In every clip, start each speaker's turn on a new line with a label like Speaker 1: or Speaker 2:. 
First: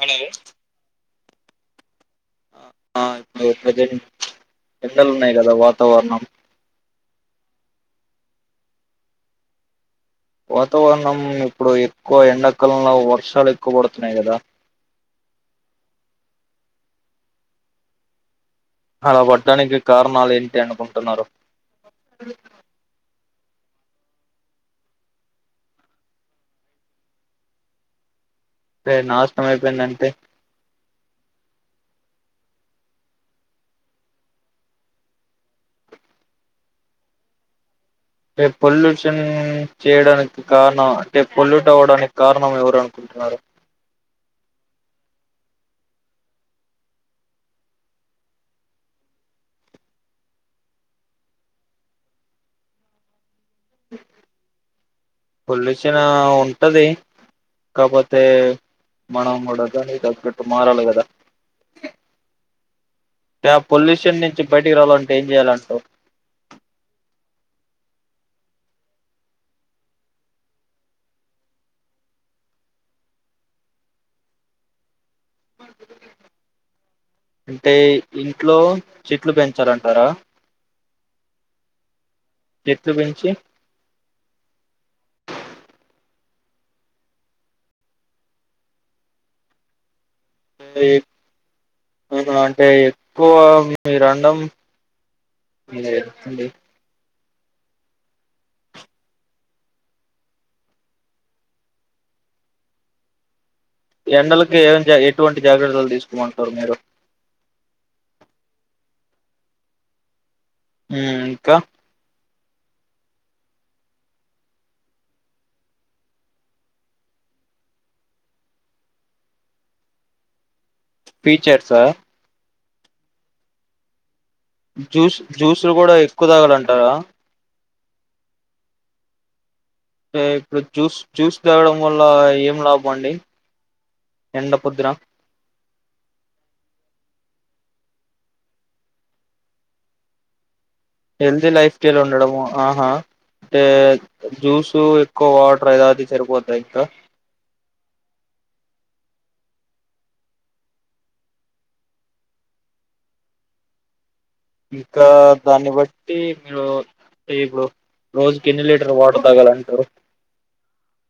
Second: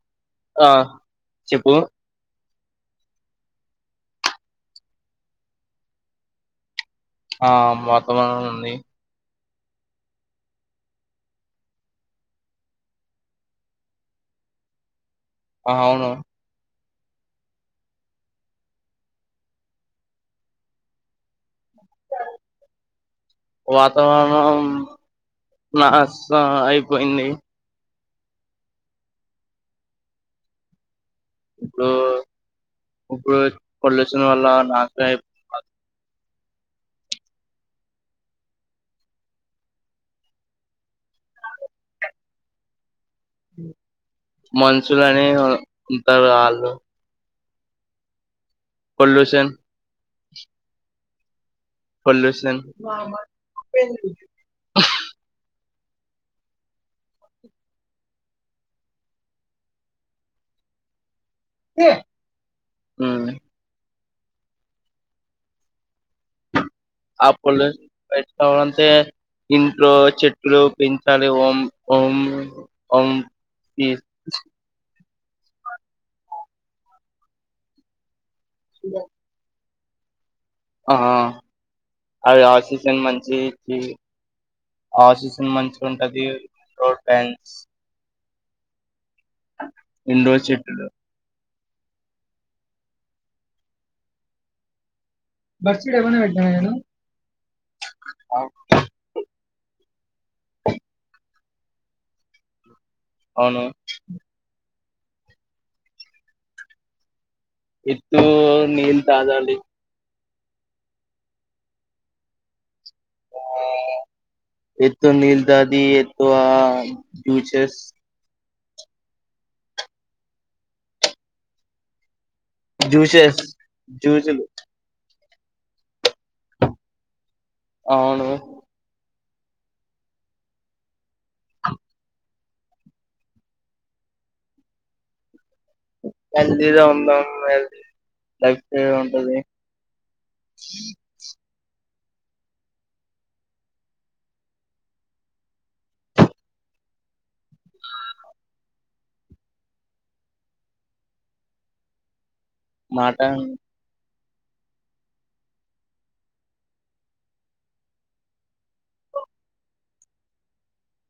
Speaker 1: Hello
Speaker 2: ఆ చెప్పు
Speaker 1: ఆ [unintelligible] ఎండలు ఉన్నాయి కదా వాతావరణం
Speaker 2: ఆ వాతావరం ఉంది
Speaker 1: వాతావరణం ఇప్పుడు ఎక్కువ ఎండాకాలంలో వర్షాలు ఎక్కువ పడుతున్నాయి కదా
Speaker 2: ఆ అవును
Speaker 1: అలా పడ్డానికి కారణాలు ఏంటి అనుకుంటున్నారు
Speaker 2: వాతావరణం నాశనా ఆయిపోయింది
Speaker 1: అంటే నాశనం అయిపోయింది అంటే
Speaker 2: ఇప్పుడు ఇప్పుడు పొల్యూషన్ వల్ల నాశనం అయిపోతుంది కా
Speaker 1: అంటే పొల్యూషన్ చేయడానికి కారణం అంటే పొల్యూట్ అవ్వడానికి కారణం ఎవరు అనుకో
Speaker 2: మన సులని ఉంటారు వాళ్ళు పొల్యూషన్ పొల్యూషన్ ప
Speaker 1: వచ్చిన ఉంటది కాపోతే మనం కూడా దానికి దగ్గట్టు మారాలి గదా.
Speaker 2: ఉమ్
Speaker 1: పషన్ నుంచి బయటికి రావాలంటే ఏం చేయాలంటావ్.
Speaker 2: ఆప్పులు పెట్టుకోవాలంటే ఇంట్లో చెట్లు పెంచాలి ఓం ఓం ఓం
Speaker 1: అంటే ఇ చెట్లు చెట్లు పెంచాలం అరా
Speaker 2: ఆ అవి
Speaker 1: చెట్లు
Speaker 2: ఆక్సిజన్ మంచి
Speaker 1: పెంచి
Speaker 2: కి ఆక్సిజన్ మంచి గుంటది టోడ్ ట్యాంన్స్ ఉండ వచ్చట్లో
Speaker 1: అవును అంటే ఎక్కువ మీరండం
Speaker 2: బర్సడ ఎవన వెట్టాను నేను అవు అవును
Speaker 1: ఎండలకి ఏ ఎటువంటి జాగ్రత్తలు తీసుకోమంటారు మీరు.
Speaker 2: ఇత్తు నీల్ తాగాలి
Speaker 1: ఇంకా
Speaker 2: ఇత్తు నీల్ దాగి ఎక్కువ ఆ ఈచస్
Speaker 1: ఫీచర్సా
Speaker 2: జూసెస్ జూసులు
Speaker 1: జ్యూస్ జ్యూస్లు కూడా ఎక్కువ దాగాలింట గా
Speaker 2: అవును
Speaker 1: ఇప్పుడు జూస్ జ్యూస్ తాగడం వల్ల ఏం ఇప్పుడా బండి ఎండపుత్ర
Speaker 2: హెల్దీలో ఉందాం హల్ లైఫ్ ఉంటది.
Speaker 1: హెల్దీ లైఫ్ ఉండడము ఆహా అంటే జ్యూసు ఎక్కువ వాటర్ ఏదది సరిపోతాయి ఇంకా
Speaker 2: మాట
Speaker 1: ఇంకా దాన్ని బట్టి మీరు ఇప్పుడు రోజుకి ఎన్ని లీటర్ వాటర్ తాగాలంటారు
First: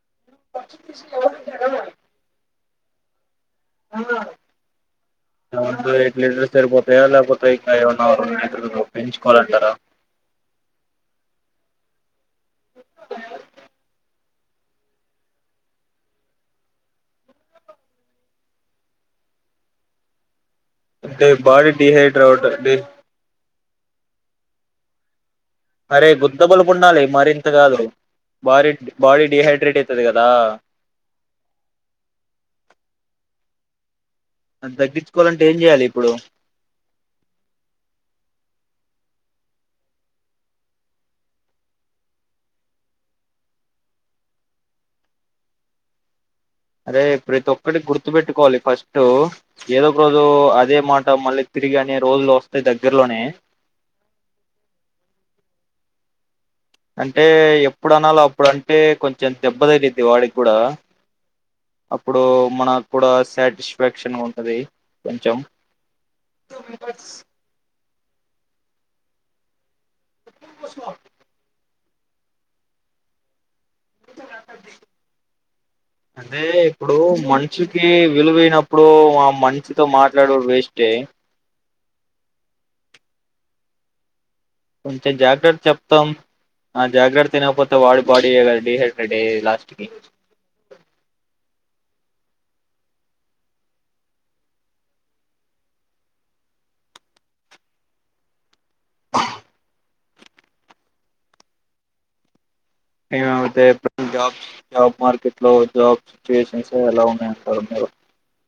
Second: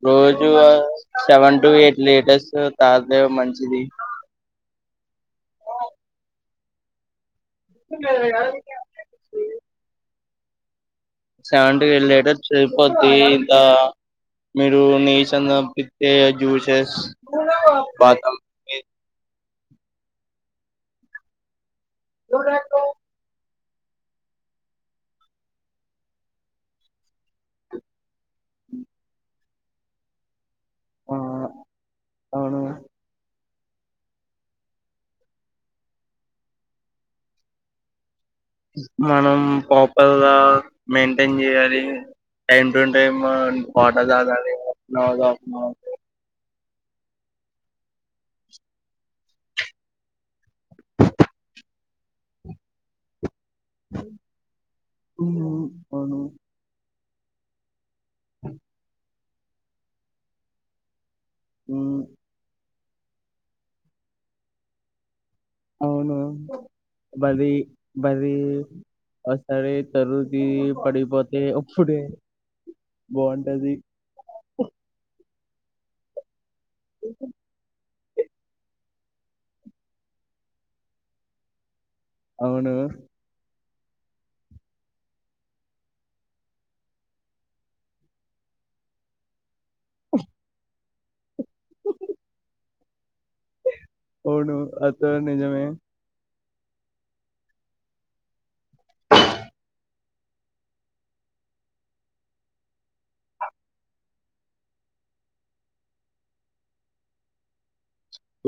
Speaker 2: రోజు సెవెన్ టు ఎయిట్ లీటస్ తదే మంచి
Speaker 1: ఆ.. ఎయిట్ లీటర్స్ సరిపోతాయా లేపోత్ కాయన్నా ఓ రెండు లీటర్లు పెంచుకోవాలంటారా
Speaker 2: సెం వెళ్ళలేటర్ [unintelligible] శపతి ద మీరు నీి సన్నపితే జ్యూసెస్ బాదం
Speaker 1: మే బడి హైడ్ రౌడ్ బ
Speaker 2: ఆ
Speaker 1: అరే గుద్దబలుపు ఉండాలి మరింత కాదు బాడీ బాడీ డిహైడ్ క్రెట్ అయితది కదా
Speaker 2: ఆ అవును
Speaker 1: అది తగ్గించుకోవాలంటే ఏం చేయాలి ఇప్పుడు
Speaker 2: మనం ప్రాపర్ గా మెయింటైన్ చేయాలి టైమ్ టు టైమ్ వాటార తాగాలి
Speaker 1: అరే ప్రతి ఒక్కడి గుర్తు పెెట్టుకోవాలి ఫస్ట్ ఏదో ఒక రోజు అదే మాట మళ్ళీ తిరిగి అనే రోజులు వస్తాయి దగ్గరలోనే
Speaker 2: అ అవును
Speaker 1: అంటే ఎప్పు అప్పుడు అనాలో అప్పుడు అంటే కొంచం ంత దెబ్బదైతే వాడికి కూడా
Speaker 2: ఉమ్,
Speaker 1: అప్పుడు మన కూడా సాటిస్ఫాక్షన్ ఉంటది కొంచెం
Speaker 2: అవును బరిీ బరిీ వ సరే జరుది పడిపోతే అప్పుడే బాగుంటది
Speaker 1: అదే ఇప్పుడు మనుషుకి విలువైనప్పుడు ఇప్పుడు ఆ మనీషితో మాట్లాడడు వేస్టే
Speaker 2: అవును
Speaker 1: కొంచెం జాగ్రత్త చెప్తాం ఆ జాగ్రత్త తినకపోతే వాడి బాడీ డిహైడ్రేట్ అయ్యది లాస్ట్ కి
Speaker 2: అవును అత నిజమే
Speaker 1: ఏమమతే జాబ్ జాబ్ మార్కెట్ లో జాబ్ సిచ్యువేషన్స్ ఎలా ఉన్నాయంటారు మీరు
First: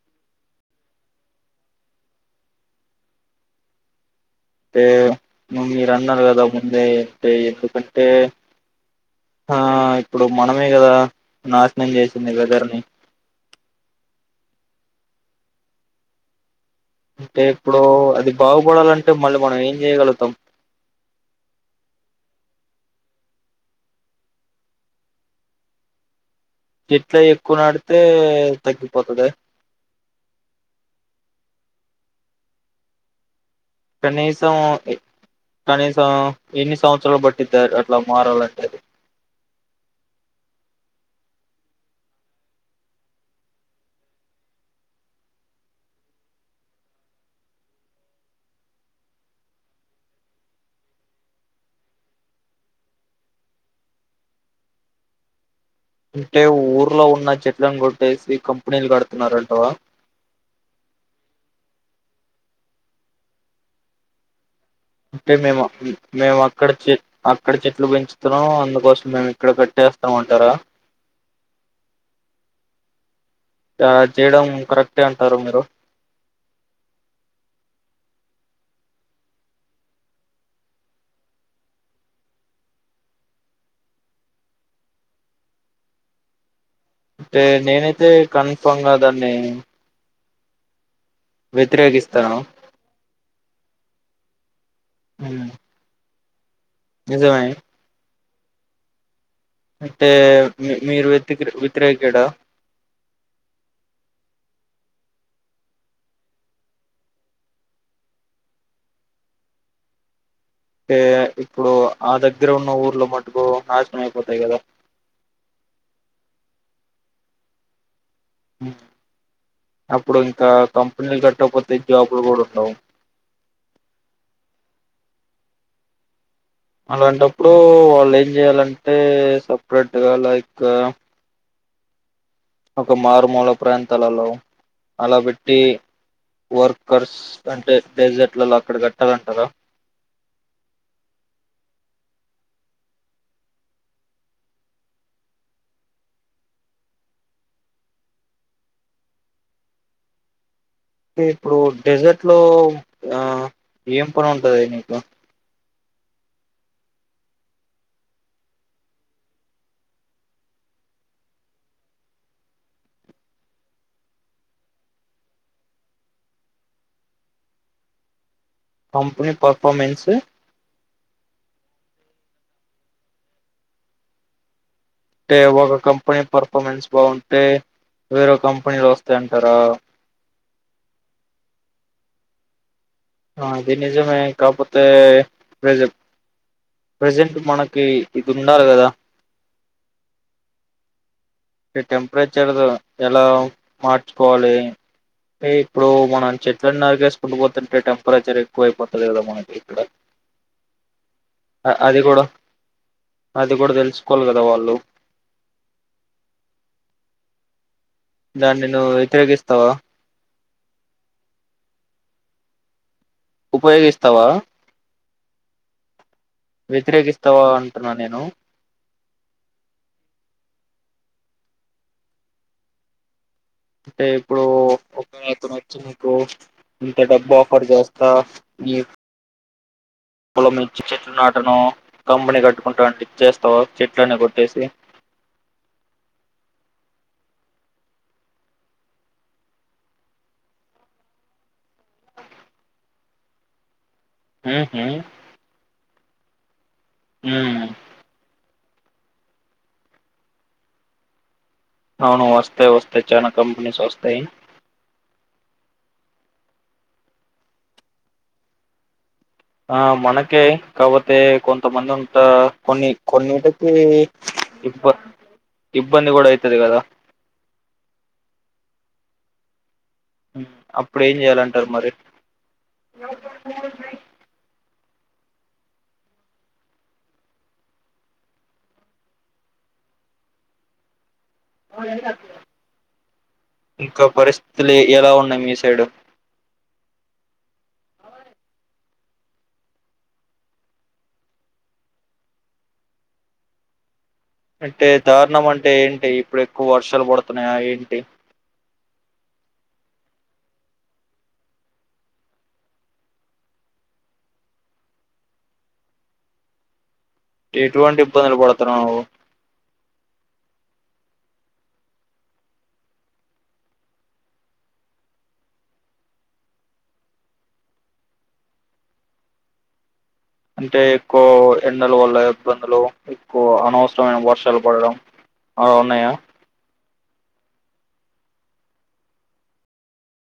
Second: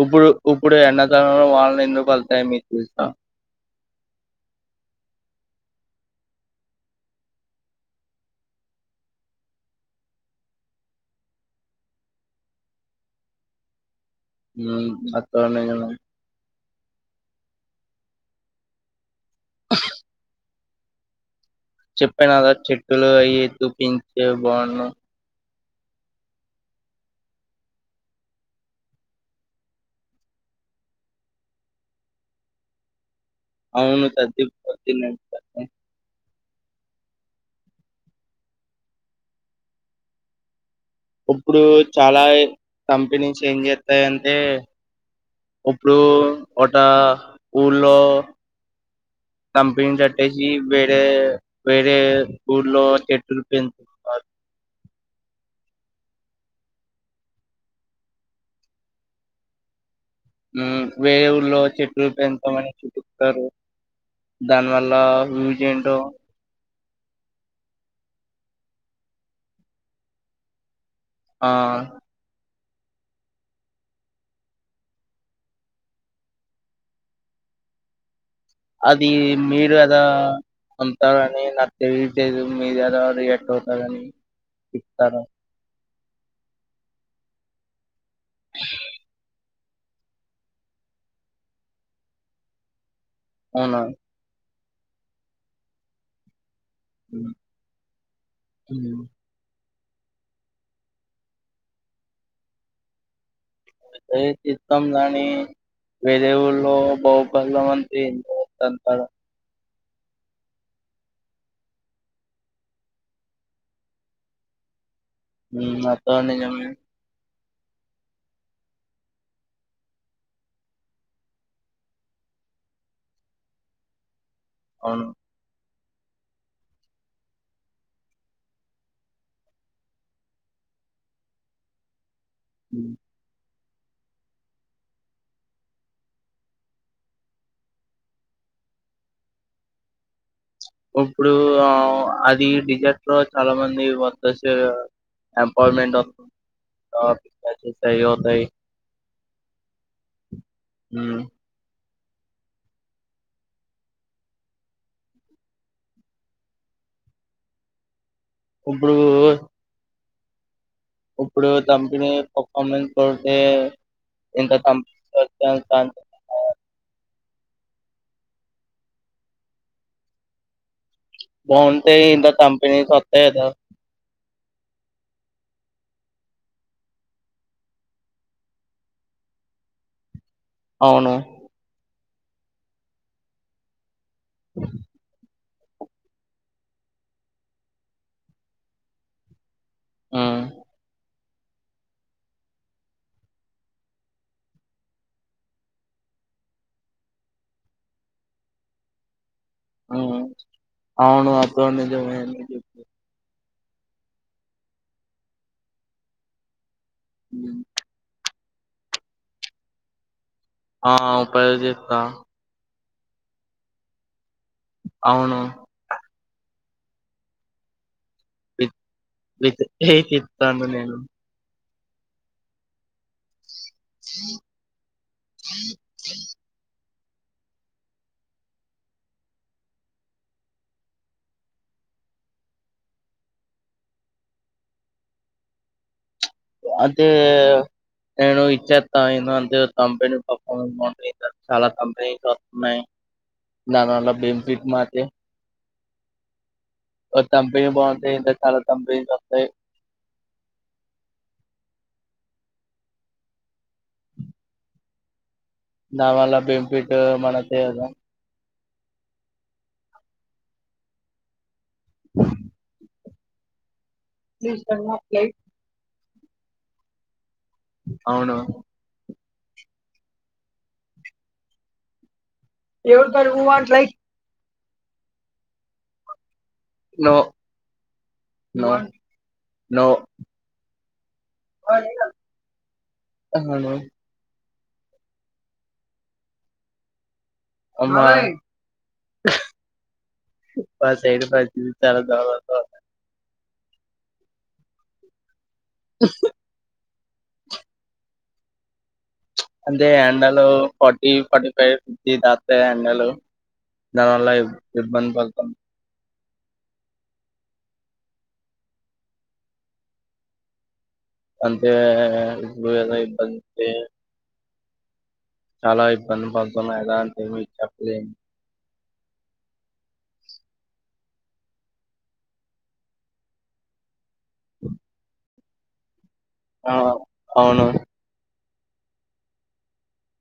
Speaker 2: ఇప్పుడు ఇప్పుడు ఎన్నతనంలో వాళ్ళని ఎందుకు వెళ్తాయి మీ చూసా
Speaker 1: అంటే ను్ మీరు అన్నారు కదా ముందే అంటే ఎందుకంటే ఆ ఇప్పుడు మనమే కదా నాశనం చేసింది వెదర్ని
Speaker 2: అత్తవన్న
Speaker 1: అంటే ఇప్పుడు అది బాగుపడాలంటే మళ్ళీ మనం ఏం చేయగలుగుతాం
Speaker 2: చెప్పానుద చెట్టులు అయి దూపించే బాను
Speaker 1: చెట్లా ఎక్కువ నాడితే తగ్గిపోతుంది
Speaker 2: అవును
Speaker 1: కనీసం ఎ
Speaker 2: తదిదిన
Speaker 1: కనీసం ఎన్ని సంవత్సరాలు పట్టిద్ద అట్లా మారాలంటేది
Speaker 2: ఇప్పుడు చాలా కంపిణీస్ ఏం చేస్తాయింటే ఇప్పుడు ఒక ఊలో కంపెనీ కట్టేసి వేరే వేరే ఊర్లో చెట్టులు పెంచుారు
Speaker 1: అంటే ఊర్లో ఉన్న చెట్లను కొట్టేసి కంపెనీలు కడుతున్నారంటవా
Speaker 2: వేల్లో చెట్లు పె ఎంత మని చుట్స్తారు
Speaker 1: అంటే మేము మేము అక్కడ చే అక్కడ చెట్లు పెంచుతున్నాం అందుకోసం మేము ఇక్కడ కట్టేస్తామంటారా
Speaker 2: ఆ
Speaker 1: ఆ చేయడం కరెక్టే అంటారు మీరు
Speaker 2: అది మీరు ఎదో అంటారు అని నాకు తెయట్లేదు మీరు ఎదో రియాట్ అవుతారని చెప్తారు
Speaker 1: ఏ నేనైతే అయితే కన్ఫామ్ గ దాన్ని వ్యతిరేకిస్తాను
Speaker 2: అవునా
Speaker 1: ఉ నిజమే
Speaker 2: ఊ
Speaker 1: అంటే మీ మీరు వతికి వ్యతిరేకడా
Speaker 2: ఏ చిత్తం రాని వేరే ఊలో బహుబల్ ఎంతో మంచి అంటారు
Speaker 1: అంటే ఇప్పుడు ఆ దగ్గర ఉన్న ఊర్లో మటుకు నాశనం అయిపోతాయి కదా
Speaker 2: ఊ అత్త అన్న నిజమే
Speaker 1: ఉ అప్పుడు ఇంకా కంపెనీలు కట్టకపోతే జాబ్లు కూడా ఉండవు
Speaker 2: అవును
Speaker 1: అలాంటప్పుడు వాళ్ళు ఏం చేయాలంటే సపరేట్గా లైక్ ఒక
Speaker 2: హ్మ్.
Speaker 1: మారు మూళ ప్రాంతాలలో అలా పెట్టి వర్కర్స్ అంటే డెజర్ట్లలో అక్కడ కట్టాలంటారా
Speaker 2: ఇప్పుడు ఆ అది డిజెట్ లో చాలా మంది వద్ద సే ఎంపాయిమెంట్ [unintelligible] అవుతాయి హ్మ్.
Speaker 1: ఇప్పుడు డెజర్ట్ లో
Speaker 2: ఉప్పుడు ఒ ఇప్పుడు కంపినీ పర్ఫార్మెన్స్ తోటే ఇంత సం తడితే ఇంత కంపి
Speaker 1: కంపనీ పఫర్మన్స్
Speaker 2: ఫోన్ పే ఇంత కంపెనీ స్వత్తయి కద
Speaker 1: అంటే ఒక కంపెనీ పర్ఫార్మెన్స్ బాగుంటే వేరే కంపెనీలు వస్తాయి అంటారా
Speaker 2: అవును
Speaker 1: ఆ అది నిజమే నిజమే కాపోతే ప్రజల్ ప్రజెంట్ మనకి ఇది ఉండాలి కదా
Speaker 2: ఆ
Speaker 1: టెంపరేచర్ ఎలా మార్చుకోవాలి ఇప్పుడు మనం చెట్లలను నరికేసుకుంటూ పోతుంటే అపరాచారెక్కుపోతది మనకు
Speaker 2: అవను అది కూడా నిజమే బ్రో నువ్ చెప్పేది
Speaker 1: అది కూడా తెలుసుకోవాలి కదా వాళ్ళు దాని నువ్ వెతిరేకిస్తావా
Speaker 2: ఆవు ట్రై జేత
Speaker 1: ఉపయోగిస్తావా
Speaker 2: అవును
Speaker 1: వ్యతిరేకిస్తావా అంటున్నా నేను
Speaker 2: వితిరేకితను నేను
Speaker 1: అంటే ఇప్పుడు ఒక అతను వచ్చినకో ఇంత డబ్బు ఆఫర్ చేస్తా మీకు పొలం మంచి చెట్లు నాటను కంబని కట్టుకుంటా అంటే ఇచ్చేస్త చెట్లని కొట్టేసి
Speaker 2: అంటే నేను ఇచ్చేస్తా ఇంత అంతే కంపెనీ పర్ఫార్ బా చాలా కంపెనీస్ వస్తున్నాయి దానివల్ల బెన్ఫిట్
Speaker 1: ఉహు
Speaker 2: మాదే తంప
Speaker 1: ఉమ్
Speaker 2: బాగుంటాయి ఇంతకాల తంబి తస్త
Speaker 1: అవును వస్తాయి వస్తాయి చనా కంపెనీస్ వస్తాయి
Speaker 2: నావల్ల బింపిట్ మనకే అదా
Speaker 1: ఆ మనకే కవతే కొంత బంద ఉంత కొన్ని కొన్నిటికి
Speaker 2: ప్లీజ్ కన్న అప్లై
Speaker 1: సిబ్బంది కూడా అయితది కదా
Speaker 2: అవునవును
Speaker 1: అప్పుడు ఏం చెయాలంటారు మరి
Speaker 2: ఎవడికడ ఓ అట్లే నో నో నో అవును
Speaker 1: ఇకా బరీస్ తీల్లి ఎలా ఉన్నాయి మీ సైడు
Speaker 2: అమ్మా మాసైడ్ పరిస్థితి చాలా దారుణంగా ఉన్నాయి.
Speaker 1: అంటే దారుణం అ టే ఏంటే ఇప్పుడు ఎక్కువ వా ర్షాలు పడుతున్నాయా ఏంటి
Speaker 2: అంటే ఎండలు ఫార్టీ ఫార్టీ ఫైవ్ ఫిఫ్టీ దాటతాయి ఎండలు దానివల్ల ఇబ్బ ఇబ్బంది పడతాం.
Speaker 1: ఎటువంటి ఇబ్బందులు పడతనవ్ నువ్వు
Speaker 2: అంటే నువ్వెలా ఇబ్బంది చాలా ఇబ్బంది పడుతున్న ఎలా అంటే మీకు చెప్పలేను.
Speaker 1: అంటే ఎక్కువ ఎండల వల్ల ఇబ్బందులు ఎక్కువ అనవస మైన వర్షాలు పడడం అవు ఉన్నాయా
Speaker 2: అవ్ హౌ అవునవును